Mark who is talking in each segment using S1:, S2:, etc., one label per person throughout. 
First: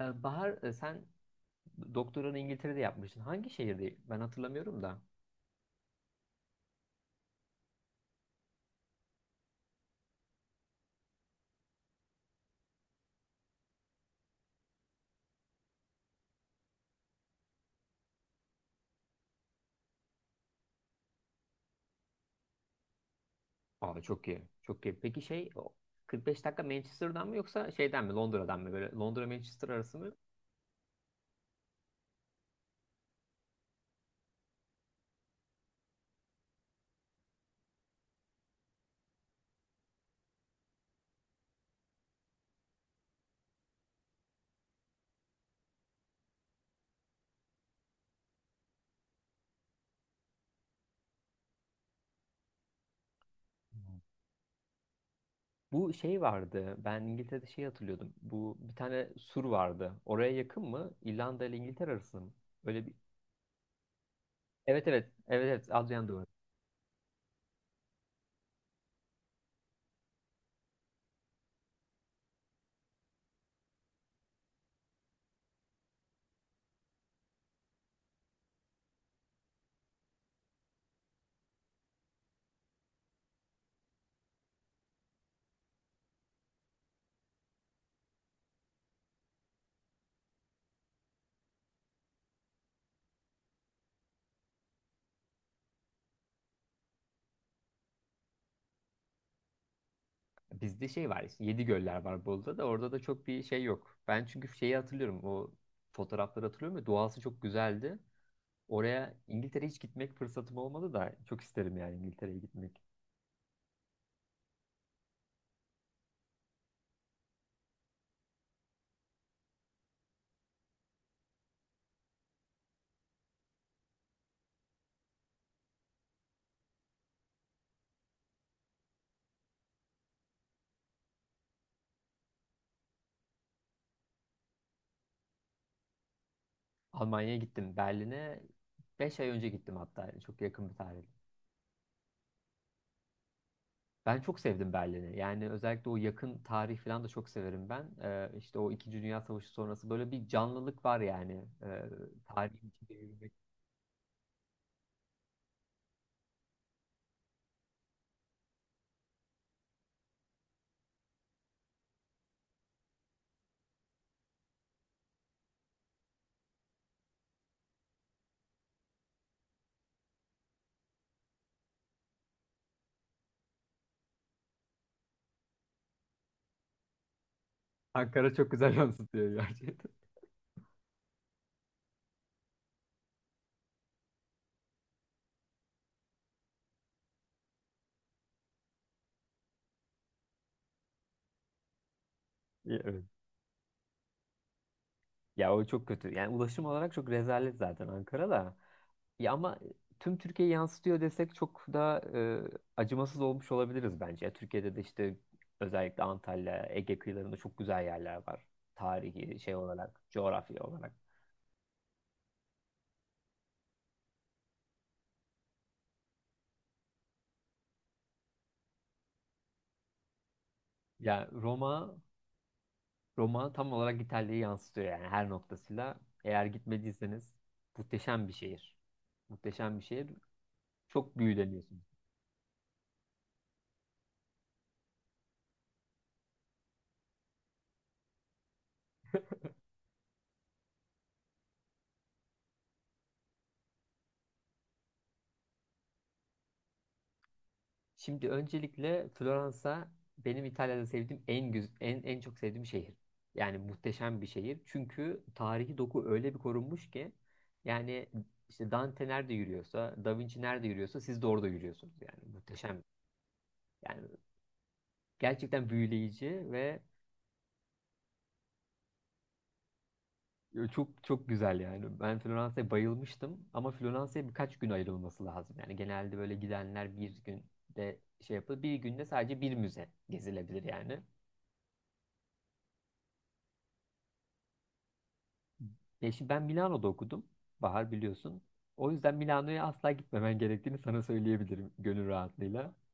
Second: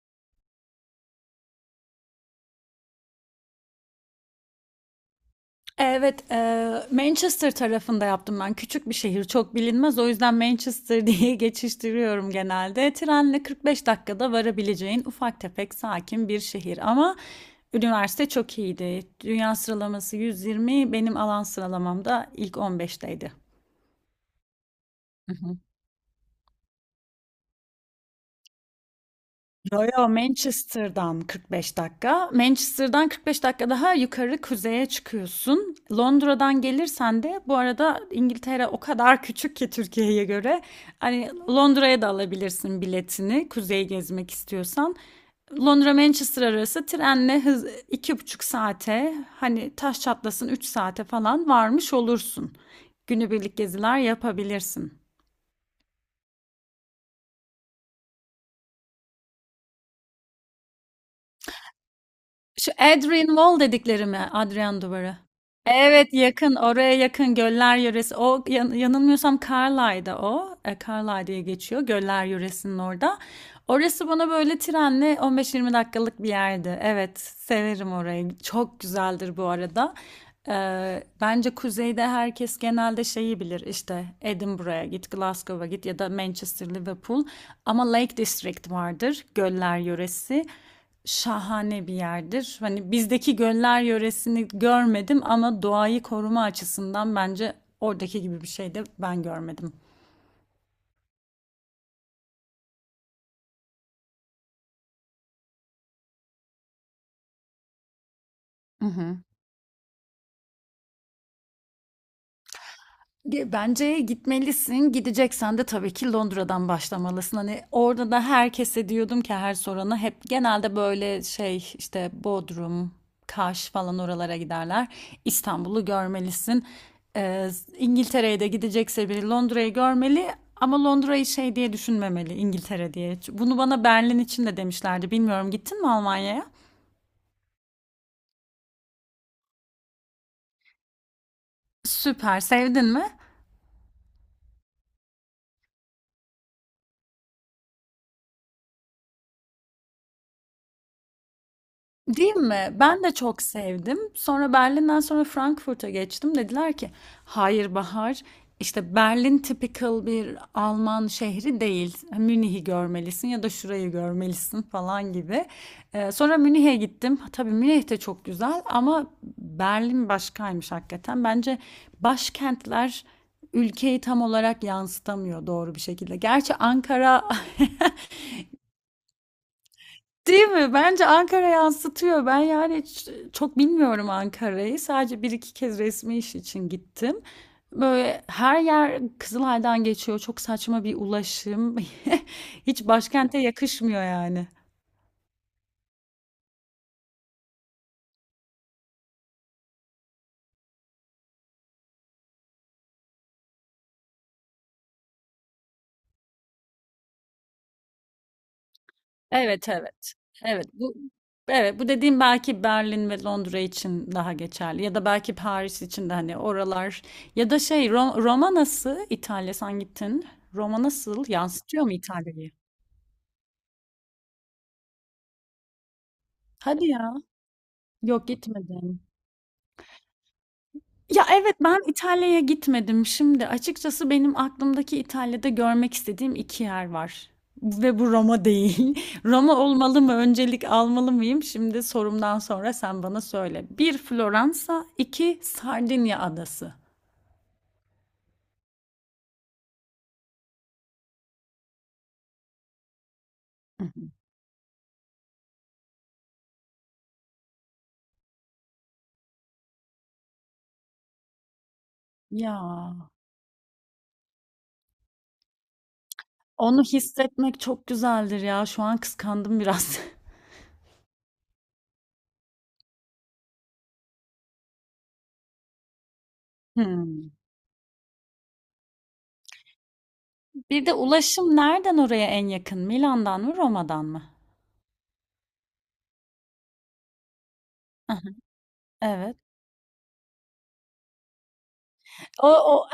S1: Bahar, sen doktoranı İngiltere'de yapmıştın. Hangi şehirde? Ben hatırlamıyorum da.
S2: Evet, Manchester tarafında yaptım ben. Küçük bir şehir, çok bilinmez. O yüzden Manchester diye geçiştiriyorum genelde. Trenle 45 dakikada varabileceğin ufak tefek sakin bir şehir. Ama üniversite çok iyiydi. Dünya sıralaması 120, benim alan sıralamamda ilk 15'teydi.
S1: Aa, çok iyi. Çok iyi. Peki şey o 45 dakika Manchester'dan mı yoksa şeyden mi Londra'dan mı, böyle Londra Manchester
S2: Yo
S1: arası
S2: yo
S1: mı?
S2: Manchester'dan 45 dakika. Manchester'dan 45 dakika daha yukarı kuzeye çıkıyorsun. Londra'dan gelirsen de bu arada İngiltere o kadar küçük ki Türkiye'ye göre. Hani Londra'ya da alabilirsin biletini kuzeyi gezmek istiyorsan. Londra Manchester arası trenle hız 2,5 saate hani taş çatlasın 3 saate falan varmış olursun. Günübirlik geziler yapabilirsin.
S1: Bu şey vardı. Ben İngiltere'de şey hatırlıyordum. Bu bir tane sur vardı. Oraya yakın mı? İrlanda ile İngiltere arası mı?
S2: Şu
S1: Öyle bir
S2: Adrian Wall dedikleri mi? Adrian
S1: evet evet.
S2: Duvarı.
S1: Evet evet. Adrian
S2: Evet,
S1: Duvarı.
S2: yakın oraya, yakın Göller Yöresi. O yanılmıyorsam Carlisle'da o. Carlisle diye geçiyor Göller Yöresi'nin orada. Orası bana böyle trenle 15-20 dakikalık bir yerdi. Evet, severim orayı. Çok güzeldir bu arada. Bence kuzeyde herkes genelde şeyi bilir işte Edinburgh'a git, Glasgow'a git ya da Manchester, Liverpool. Ama Lake District vardır, göller yöresi. Şahane bir yerdir. Hani bizdeki göller yöresini görmedim ama doğayı koruma açısından bence oradaki gibi bir şey de ben görmedim.
S1: Bizde şey var. Işte, 7 göller var Bolu'da da, orada da çok bir şey yok. Ben çünkü şeyi hatırlıyorum. O fotoğrafları hatırlıyorum ya, doğası çok güzeldi.
S2: Hı
S1: Oraya,
S2: hı.
S1: İngiltere'ye hiç gitmek fırsatım olmadı da, çok isterim yani İngiltere'ye gitmek.
S2: Bence gitmelisin. Gideceksen de tabii ki Londra'dan başlamalısın. Hani orada da herkese diyordum ki her sorana hep genelde böyle şey işte Bodrum, Kaş falan oralara giderler. İstanbul'u görmelisin. Ee, İngiltere'ye de gidecekse biri Londra'yı görmeli ama Londra'yı şey diye düşünmemeli İngiltere diye. Bunu bana Berlin için de demişlerdi. Bilmiyorum, gittin mi Almanya'ya?
S1: Almanya'ya gittim. Berlin'e 5 ay önce gittim hatta. Yani çok yakın bir tarih.
S2: Süper, sevdin mi?
S1: Ben çok sevdim Berlin'i. Yani özellikle o yakın tarih falan da çok severim ben. İşte o İkinci Dünya Savaşı sonrası böyle bir canlılık var yani.
S2: Değil
S1: Tarihin
S2: mi?
S1: içinde
S2: Ben de
S1: yürümek.
S2: çok sevdim. Sonra Berlin'den sonra Frankfurt'a geçtim. Dediler ki, hayır Bahar, işte Berlin typical bir Alman şehri değil. Münih'i görmelisin ya da şurayı görmelisin falan gibi. Sonra Münih'e gittim. Tabii Münih de çok güzel ama Berlin başkaymış hakikaten. Bence başkentler ülkeyi tam olarak yansıtamıyor doğru bir şekilde. Gerçi Ankara
S1: Ankara çok güzel yansıtıyor gerçekten.
S2: Değil mi? Bence Ankara yansıtıyor. Ben yani çok bilmiyorum Ankara'yı. Sadece bir iki kez resmi iş için gittim. Böyle her yer Kızılay'dan geçiyor. Çok saçma bir ulaşım. Hiç
S1: Evet.
S2: başkente yakışmıyor yani.
S1: Ya o çok kötü. Yani ulaşım olarak çok rezalet zaten Ankara'da. Ya ama tüm Türkiye'yi yansıtıyor desek çok da acımasız olmuş olabiliriz bence. Türkiye'de de işte özellikle Antalya, Ege kıyılarında çok güzel yerler var. Tarihi şey
S2: Evet,
S1: olarak,
S2: evet.
S1: coğrafya
S2: Evet,
S1: olarak.
S2: bu Evet, bu dediğim belki Berlin ve Londra için daha geçerli ya da belki Paris için de, hani oralar ya da şey Roma nasıl, İtalya sen gittin. Roma nasıl,
S1: Ya
S2: yansıtıyor
S1: Roma,
S2: mu İtalya'yı?
S1: Roma tam olarak İtalya'yı yansıtıyor yani her noktasıyla. Eğer
S2: Hadi ya.
S1: gitmediyseniz
S2: Yok,
S1: muhteşem bir şehir.
S2: gitmedim.
S1: Muhteşem bir şehir. Çok
S2: Ya, evet, ben
S1: büyüleniyorsunuz.
S2: İtalya'ya gitmedim. Şimdi açıkçası benim aklımdaki İtalya'da görmek istediğim 2 yer var ve bu Roma değil. Roma olmalı mı, öncelik almalı mıyım? Şimdi sorumdan sonra sen bana söyle. Bir Floransa, 2 Sardinya adası.
S1: Şimdi öncelikle Floransa benim İtalya'da sevdiğim en güz en en çok sevdiğim şehir. Yani
S2: Hı hı.
S1: muhteşem bir şehir. Çünkü tarihi doku öyle bir korunmuş ki, yani işte Dante nerede yürüyorsa, Da Vinci nerede yürüyorsa siz de orada yürüyorsunuz yani.
S2: Ya,
S1: Muhteşem. Yani gerçekten büyüleyici ve
S2: onu hissetmek çok güzeldir ya. Şu an kıskandım biraz.
S1: çok çok güzel yani. Ben Floransa'ya bayılmıştım ama Floransa'ya birkaç gün ayrılması lazım. Yani genelde böyle gidenler bir
S2: Hımm.
S1: günde şey yapıyor. Bir günde sadece bir müze gezilebilir
S2: Bir de
S1: yani.
S2: ulaşım nereden oraya en yakın? Milan'dan mı, Roma'dan mı?
S1: Ya şimdi ben Milano'da okudum. Bahar
S2: Hı hı.
S1: biliyorsun. O yüzden
S2: Evet.
S1: Milano'ya asla gitmemen gerektiğini sana söyleyebilirim gönül
S2: O
S1: rahatlığıyla.
S2: o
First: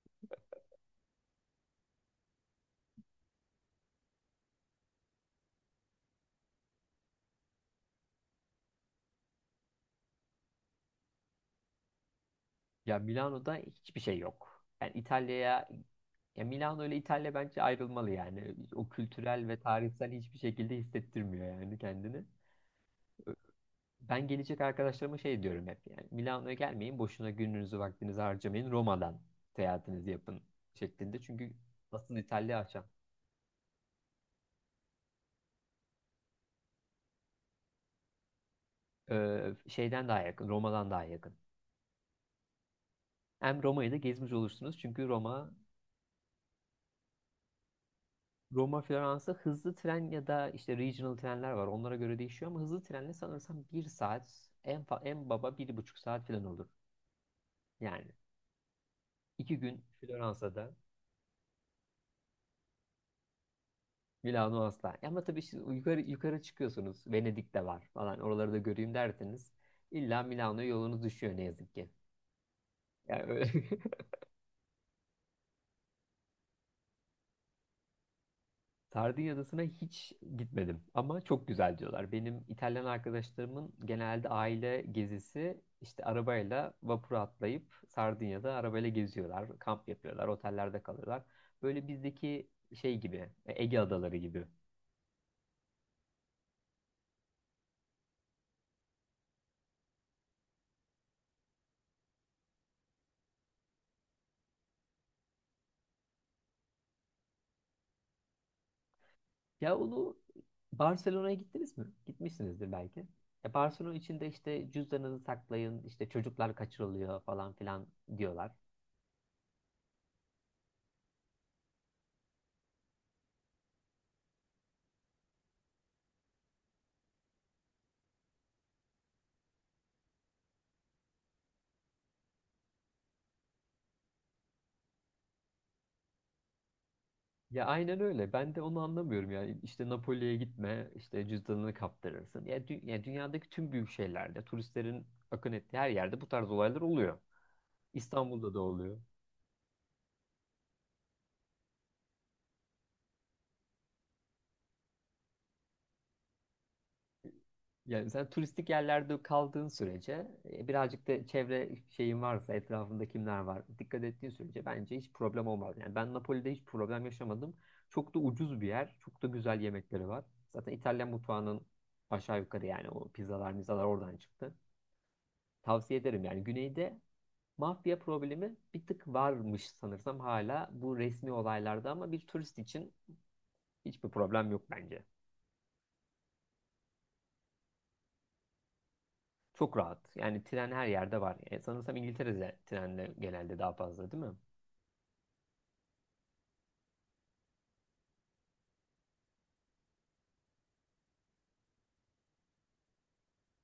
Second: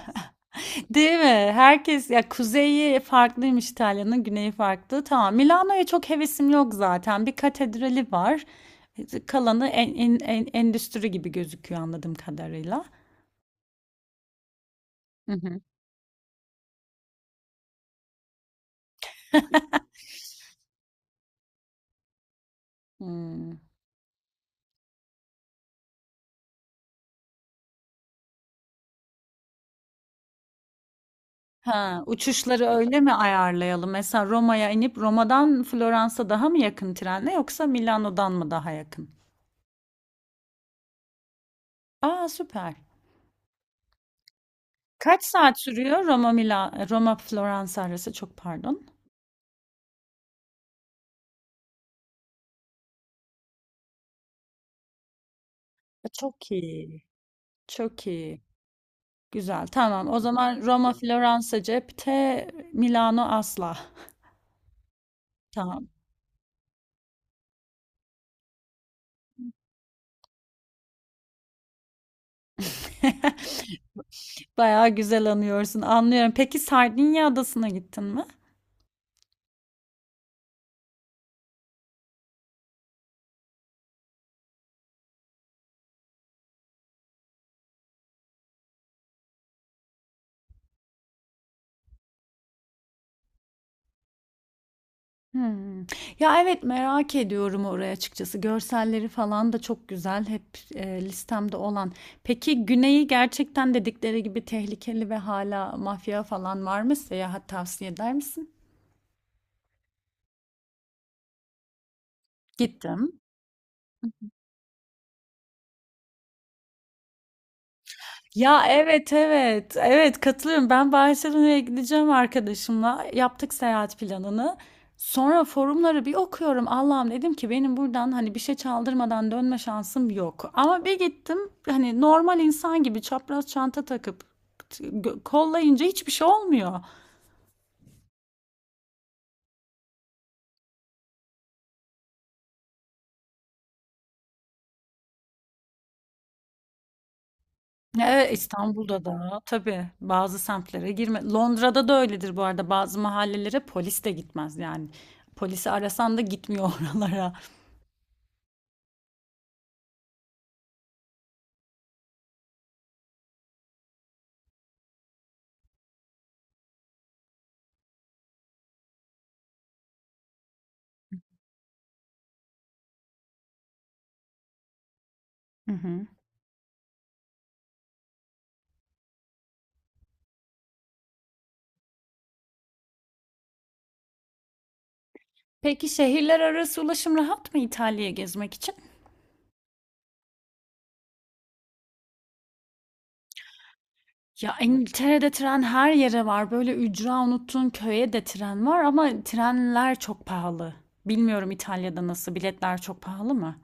S2: Değil mi? Herkes ya kuzeyi farklıymış İtalya'nın, güneyi farklı. Tamam. Milano'ya çok hevesim yok zaten. Bir katedrali var. Kalanı endüstri gibi gözüküyor anladığım kadarıyla.
S1: Ya Milano'da hiçbir şey yok. Yani
S2: Hı hı.
S1: İtalya'ya, ya Milano ile İtalya bence ayrılmalı yani. O kültürel ve tarihsel hiçbir şekilde hissettirmiyor yani kendini.
S2: Hmm.
S1: Ben gelecek arkadaşlarıma şey diyorum hep yani. Milano'ya gelmeyin, boşuna gününüzü vaktinizi harcamayın. Roma'dan seyahatinizi yapın şeklinde. Çünkü
S2: Ha,
S1: asıl İtalya
S2: uçuşları
S1: akşam.
S2: öyle mi ayarlayalım? Mesela Roma'ya inip Roma'dan Floransa daha mı yakın trenle yoksa Milano'dan mı daha yakın?
S1: Şeyden daha yakın, Roma'dan daha yakın.
S2: Aa, süper.
S1: Hem Roma'yı da gezmiş olursunuz. Çünkü
S2: Kaç
S1: Roma,
S2: saat sürüyor Roma Roma Floransa arası? Çok
S1: Roma,
S2: pardon.
S1: Floransa hızlı tren ya da işte regional trenler var. Onlara göre değişiyor ama hızlı trenle sanırsam bir saat, en baba bir buçuk saat falan
S2: Çok
S1: olur.
S2: iyi. Çok
S1: Yani
S2: iyi.
S1: iki
S2: Güzel.
S1: gün
S2: Tamam. O zaman
S1: Floransa'da,
S2: Roma, Floransa cepte, Milano asla.
S1: Milano asla. Ama tabii şimdi
S2: Tamam.
S1: yukarı, yukarı çıkıyorsunuz. Venedik de var falan. Oraları da göreyim derseniz illa Milano'ya yolunuz düşüyor ne yazık ki. Yani öyle.
S2: Bayağı güzel anıyorsun. Anlıyorum. Peki Sardinya adasına gittin mi?
S1: Sardinya Adası'na hiç gitmedim ama çok güzel diyorlar. Benim İtalyan arkadaşlarımın genelde aile gezisi, işte arabayla vapura atlayıp Sardinya'da arabayla geziyorlar, kamp yapıyorlar, otellerde kalıyorlar. Böyle bizdeki şey gibi, Ege adaları gibi.
S2: Hmm. Ya evet, merak ediyorum oraya açıkçası. Görselleri falan da çok güzel. Hep listemde olan. Peki güneyi gerçekten dedikleri gibi tehlikeli ve hala mafya falan var mı? Seyahat tavsiye eder misin?
S1: Ya onu, Barcelona'ya gittiniz mi? Gitmişsinizdir belki.
S2: Gittim.
S1: Ya Barcelona içinde işte cüzdanınızı saklayın, işte çocuklar kaçırılıyor falan filan diyorlar.
S2: Ya evet, evet, evet, katılıyorum. Ben Barcelona'ya gideceğim arkadaşımla. Yaptık seyahat planını. Sonra forumları bir okuyorum. Allah'ım, dedim ki benim buradan hani bir şey çaldırmadan dönme şansım yok. Ama bir gittim hani normal insan gibi çapraz çanta takıp kollayınca hiçbir şey olmuyor.
S1: Ya aynen öyle. Ben de onu anlamıyorum yani. İşte Napoli'ye gitme, işte cüzdanını kaptırırsın. Ya, ya dünyadaki tüm büyük şehirlerde, turistlerin akın ettiği her yerde bu tarz olaylar oluyor.
S2: Evet,
S1: İstanbul'da da oluyor.
S2: İstanbul'da da tabii bazı semtlere girme. Londra'da da öyledir bu arada. Bazı mahallelere polis de gitmez yani. Polisi arasan da gitmiyor oralara.
S1: Yani sen turistik yerlerde kaldığın sürece, birazcık da çevre şeyin varsa, etrafında kimler var, dikkat ettiğin sürece bence hiç problem olmaz. Yani ben Napoli'de hiç problem yaşamadım. Çok da ucuz bir yer, çok da güzel yemekleri var. Zaten İtalyan mutfağının aşağı yukarı yani o pizzalar, mizalar oradan çıktı.
S2: Hı
S1: Tavsiye
S2: hı.
S1: ederim yani güneyde. Mafya problemi bir tık varmış sanırsam hala, bu resmi olaylarda ama bir turist için hiçbir problem yok bence.
S2: Peki şehirler arası ulaşım rahat mı İtalya'ya gezmek için?
S1: Çok rahat. Yani tren her yerde var. Sanırsam İngiltere'de trenle genelde daha fazla, değil mi?
S2: Ya İngiltere'de tren her yere var. Böyle ücra unuttuğun köye de tren var ama trenler çok pahalı. Bilmiyorum İtalya'da nasıl, biletler çok pahalı mı?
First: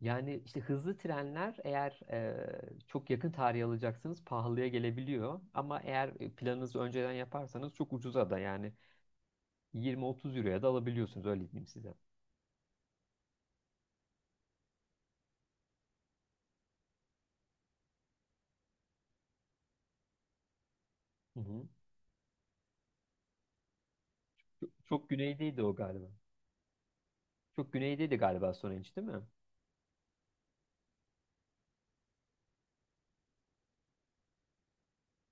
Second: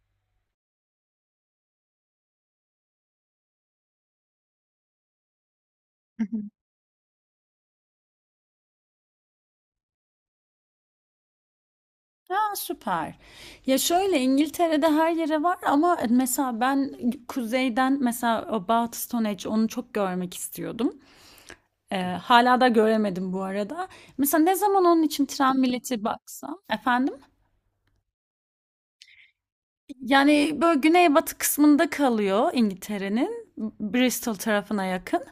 S1: Yani işte hızlı trenler eğer çok yakın tarih alacaksanız pahalıya gelebiliyor. Ama eğer
S2: Hı hı.
S1: planınızı önceden yaparsanız çok ucuza da, yani 20-30 euroya da alabiliyorsunuz, öyle diyeyim size.
S2: Ha, süper. Ya şöyle İngiltere'de her yere var ama mesela ben kuzeyden mesela About Stone onu çok görmek istiyordum.
S1: Hı hı.
S2: Hala da göremedim bu arada. Mesela ne
S1: Çok,
S2: zaman onun
S1: çok
S2: için
S1: güneydeydi
S2: tren
S1: o
S2: bileti
S1: galiba.
S2: baksam efendim?
S1: Çok güneydeydi galiba Stonehenge, değil mi?
S2: Yani böyle güneybatı kısmında kalıyor İngiltere'nin. Bristol tarafına yakın.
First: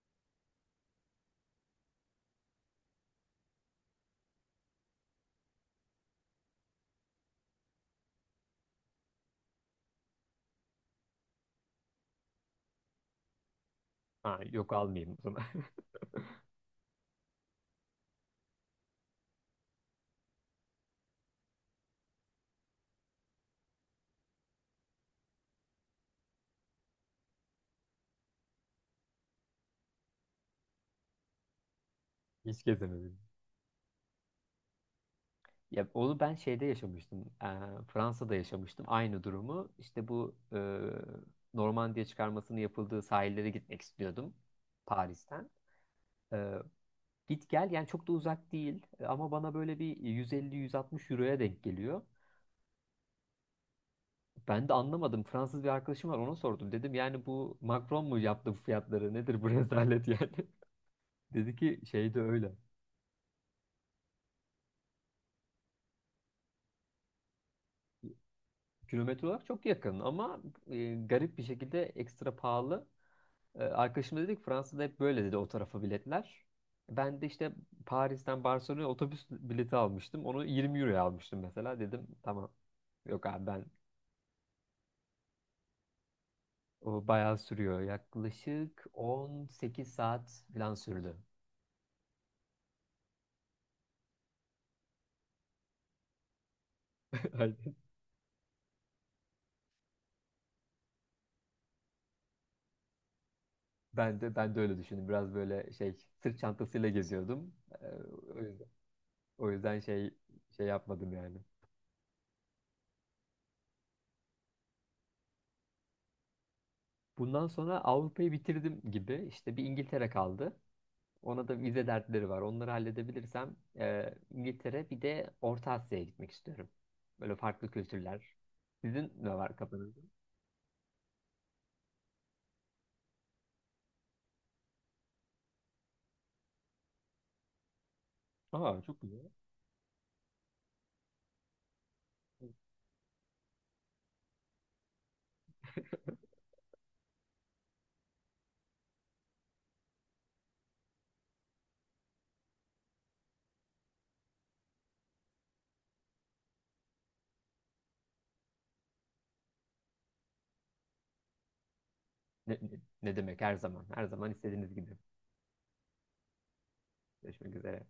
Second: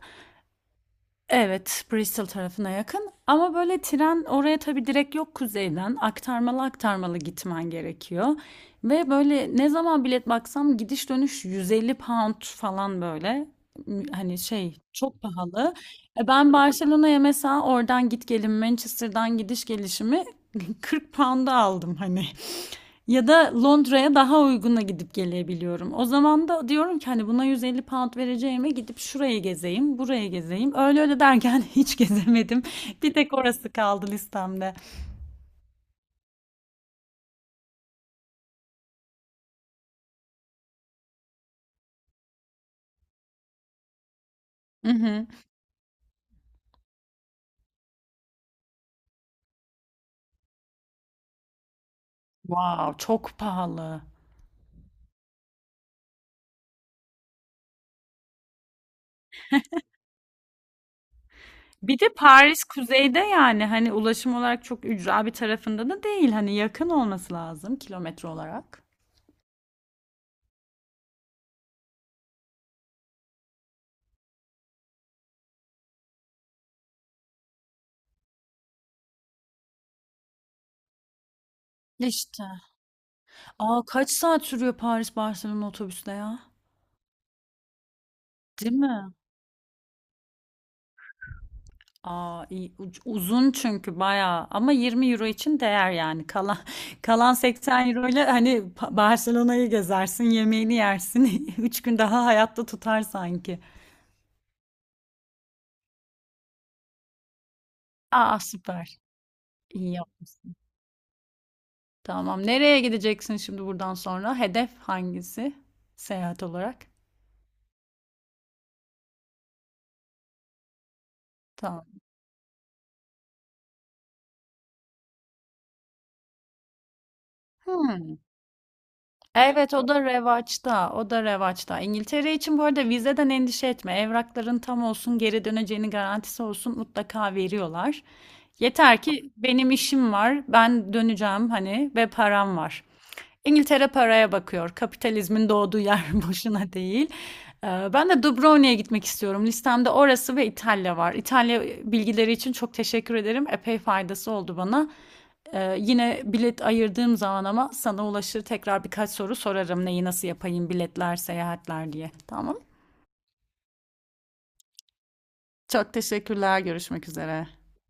S2: Evet, Bristol tarafına yakın. Ama böyle tren oraya tabii direkt yok kuzeyden. Aktarmalı aktarmalı gitmen gerekiyor. Ve böyle ne zaman bilet baksam gidiş dönüş 150 pound falan böyle.
S1: Ha,
S2: Hani
S1: yok
S2: şey
S1: almayayım o
S2: çok
S1: zaman.
S2: pahalı. E ben Barcelona'ya mesela oradan git gelin Manchester'dan gidiş gelişimi 40 pound'a aldım hani. Ya da Londra'ya daha uyguna gidip gelebiliyorum. O zaman da diyorum ki hani buna 150 pound vereceğime gidip şuraya gezeyim, buraya gezeyim. Öyle öyle derken hiç gezemedim.
S1: Hiç
S2: Bir
S1: gezemedim.
S2: tek orası kaldı listemde.
S1: Ya onu ben şeyde yaşamıştım. Fransa'da yaşamıştım aynı durumu. İşte bu Normandiya çıkarmasının yapıldığı sahillere gitmek istiyordum
S2: Hı hı.
S1: Paris'ten. Ee, Git gel yani çok da uzak değil. Ama bana böyle bir 150-160 euroya denk geliyor.
S2: Wow, çok pahalı.
S1: Ben de anlamadım. Fransız bir arkadaşım var, ona sordum. Dedim yani bu Macron mu yaptı bu fiyatları? Nedir bu rezalet yani? Dedi ki
S2: Bir de
S1: şey de öyle.
S2: Paris kuzeyde, yani hani ulaşım olarak çok ücra bir tarafında da değil. Hani yakın olması lazım kilometre olarak.
S1: Kilometre olarak çok yakın ama garip bir şekilde ekstra pahalı. Arkadaşım da dedi ki Fransa'da hep böyle, dedi, o tarafa biletler. Ben de işte Paris'ten Barcelona'ya otobüs bileti almıştım. Onu 20 euroya almıştım mesela. Dedim
S2: İşte.
S1: tamam. Yok abi ben,
S2: Aa, kaç saat sürüyor Paris Barcelona otobüste ya?
S1: o bayağı sürüyor.
S2: Değil
S1: Yaklaşık
S2: mi?
S1: 18 saat falan sürdü.
S2: Aa, iyi. Uzun çünkü bayağı ama 20 euro için değer yani kalan kalan
S1: Aynen.
S2: 80 euro ile hani Barcelona'yı gezersin, yemeğini yersin, 3 gün daha hayatta tutar sanki.
S1: Ben de öyle düşündüm. Biraz böyle şey, sırt çantasıyla geziyordum. Ee,
S2: Aa,
S1: O yüzden,
S2: süper,
S1: o yüzden
S2: iyi
S1: şey,
S2: yapmışsın.
S1: şey yapmadım yani.
S2: Tamam, nereye gideceksin şimdi buradan sonra, hedef hangisi seyahat olarak?
S1: Bundan sonra Avrupa'yı bitirdim gibi. İşte bir İngiltere kaldı. Ona da vize
S2: Tamam.
S1: dertleri var. Onları halledebilirsem İngiltere, bir de Orta Asya'ya gitmek istiyorum. Böyle farklı
S2: Hmm.
S1: kültürler. Sizin ne var
S2: Evet, o
S1: kafanızda?
S2: da revaçta. O da revaçta. İngiltere için bu arada vizeden endişe etme. Evrakların tam olsun, geri döneceğini garantisi olsun, mutlaka veriyorlar.
S1: Aa, çok
S2: Yeter
S1: güzel.
S2: ki benim işim var, ben döneceğim hani ve param var. İngiltere paraya bakıyor. Kapitalizmin doğduğu yer boşuna değil. Ben de Dubrovnik'e gitmek istiyorum. Listemde orası ve İtalya var. İtalya bilgileri için çok teşekkür ederim. Epey faydası oldu bana. Yine bilet ayırdığım zaman ama sana ulaşır tekrar birkaç soru sorarım. Neyi nasıl yapayım biletler, seyahatler diye. Tamam.
S1: Ne, ne, ne demek, her zaman. Her zaman istediğiniz gibi.
S2: Çok teşekkürler. Görüşmek üzere.
S1: Görüşmek üzere.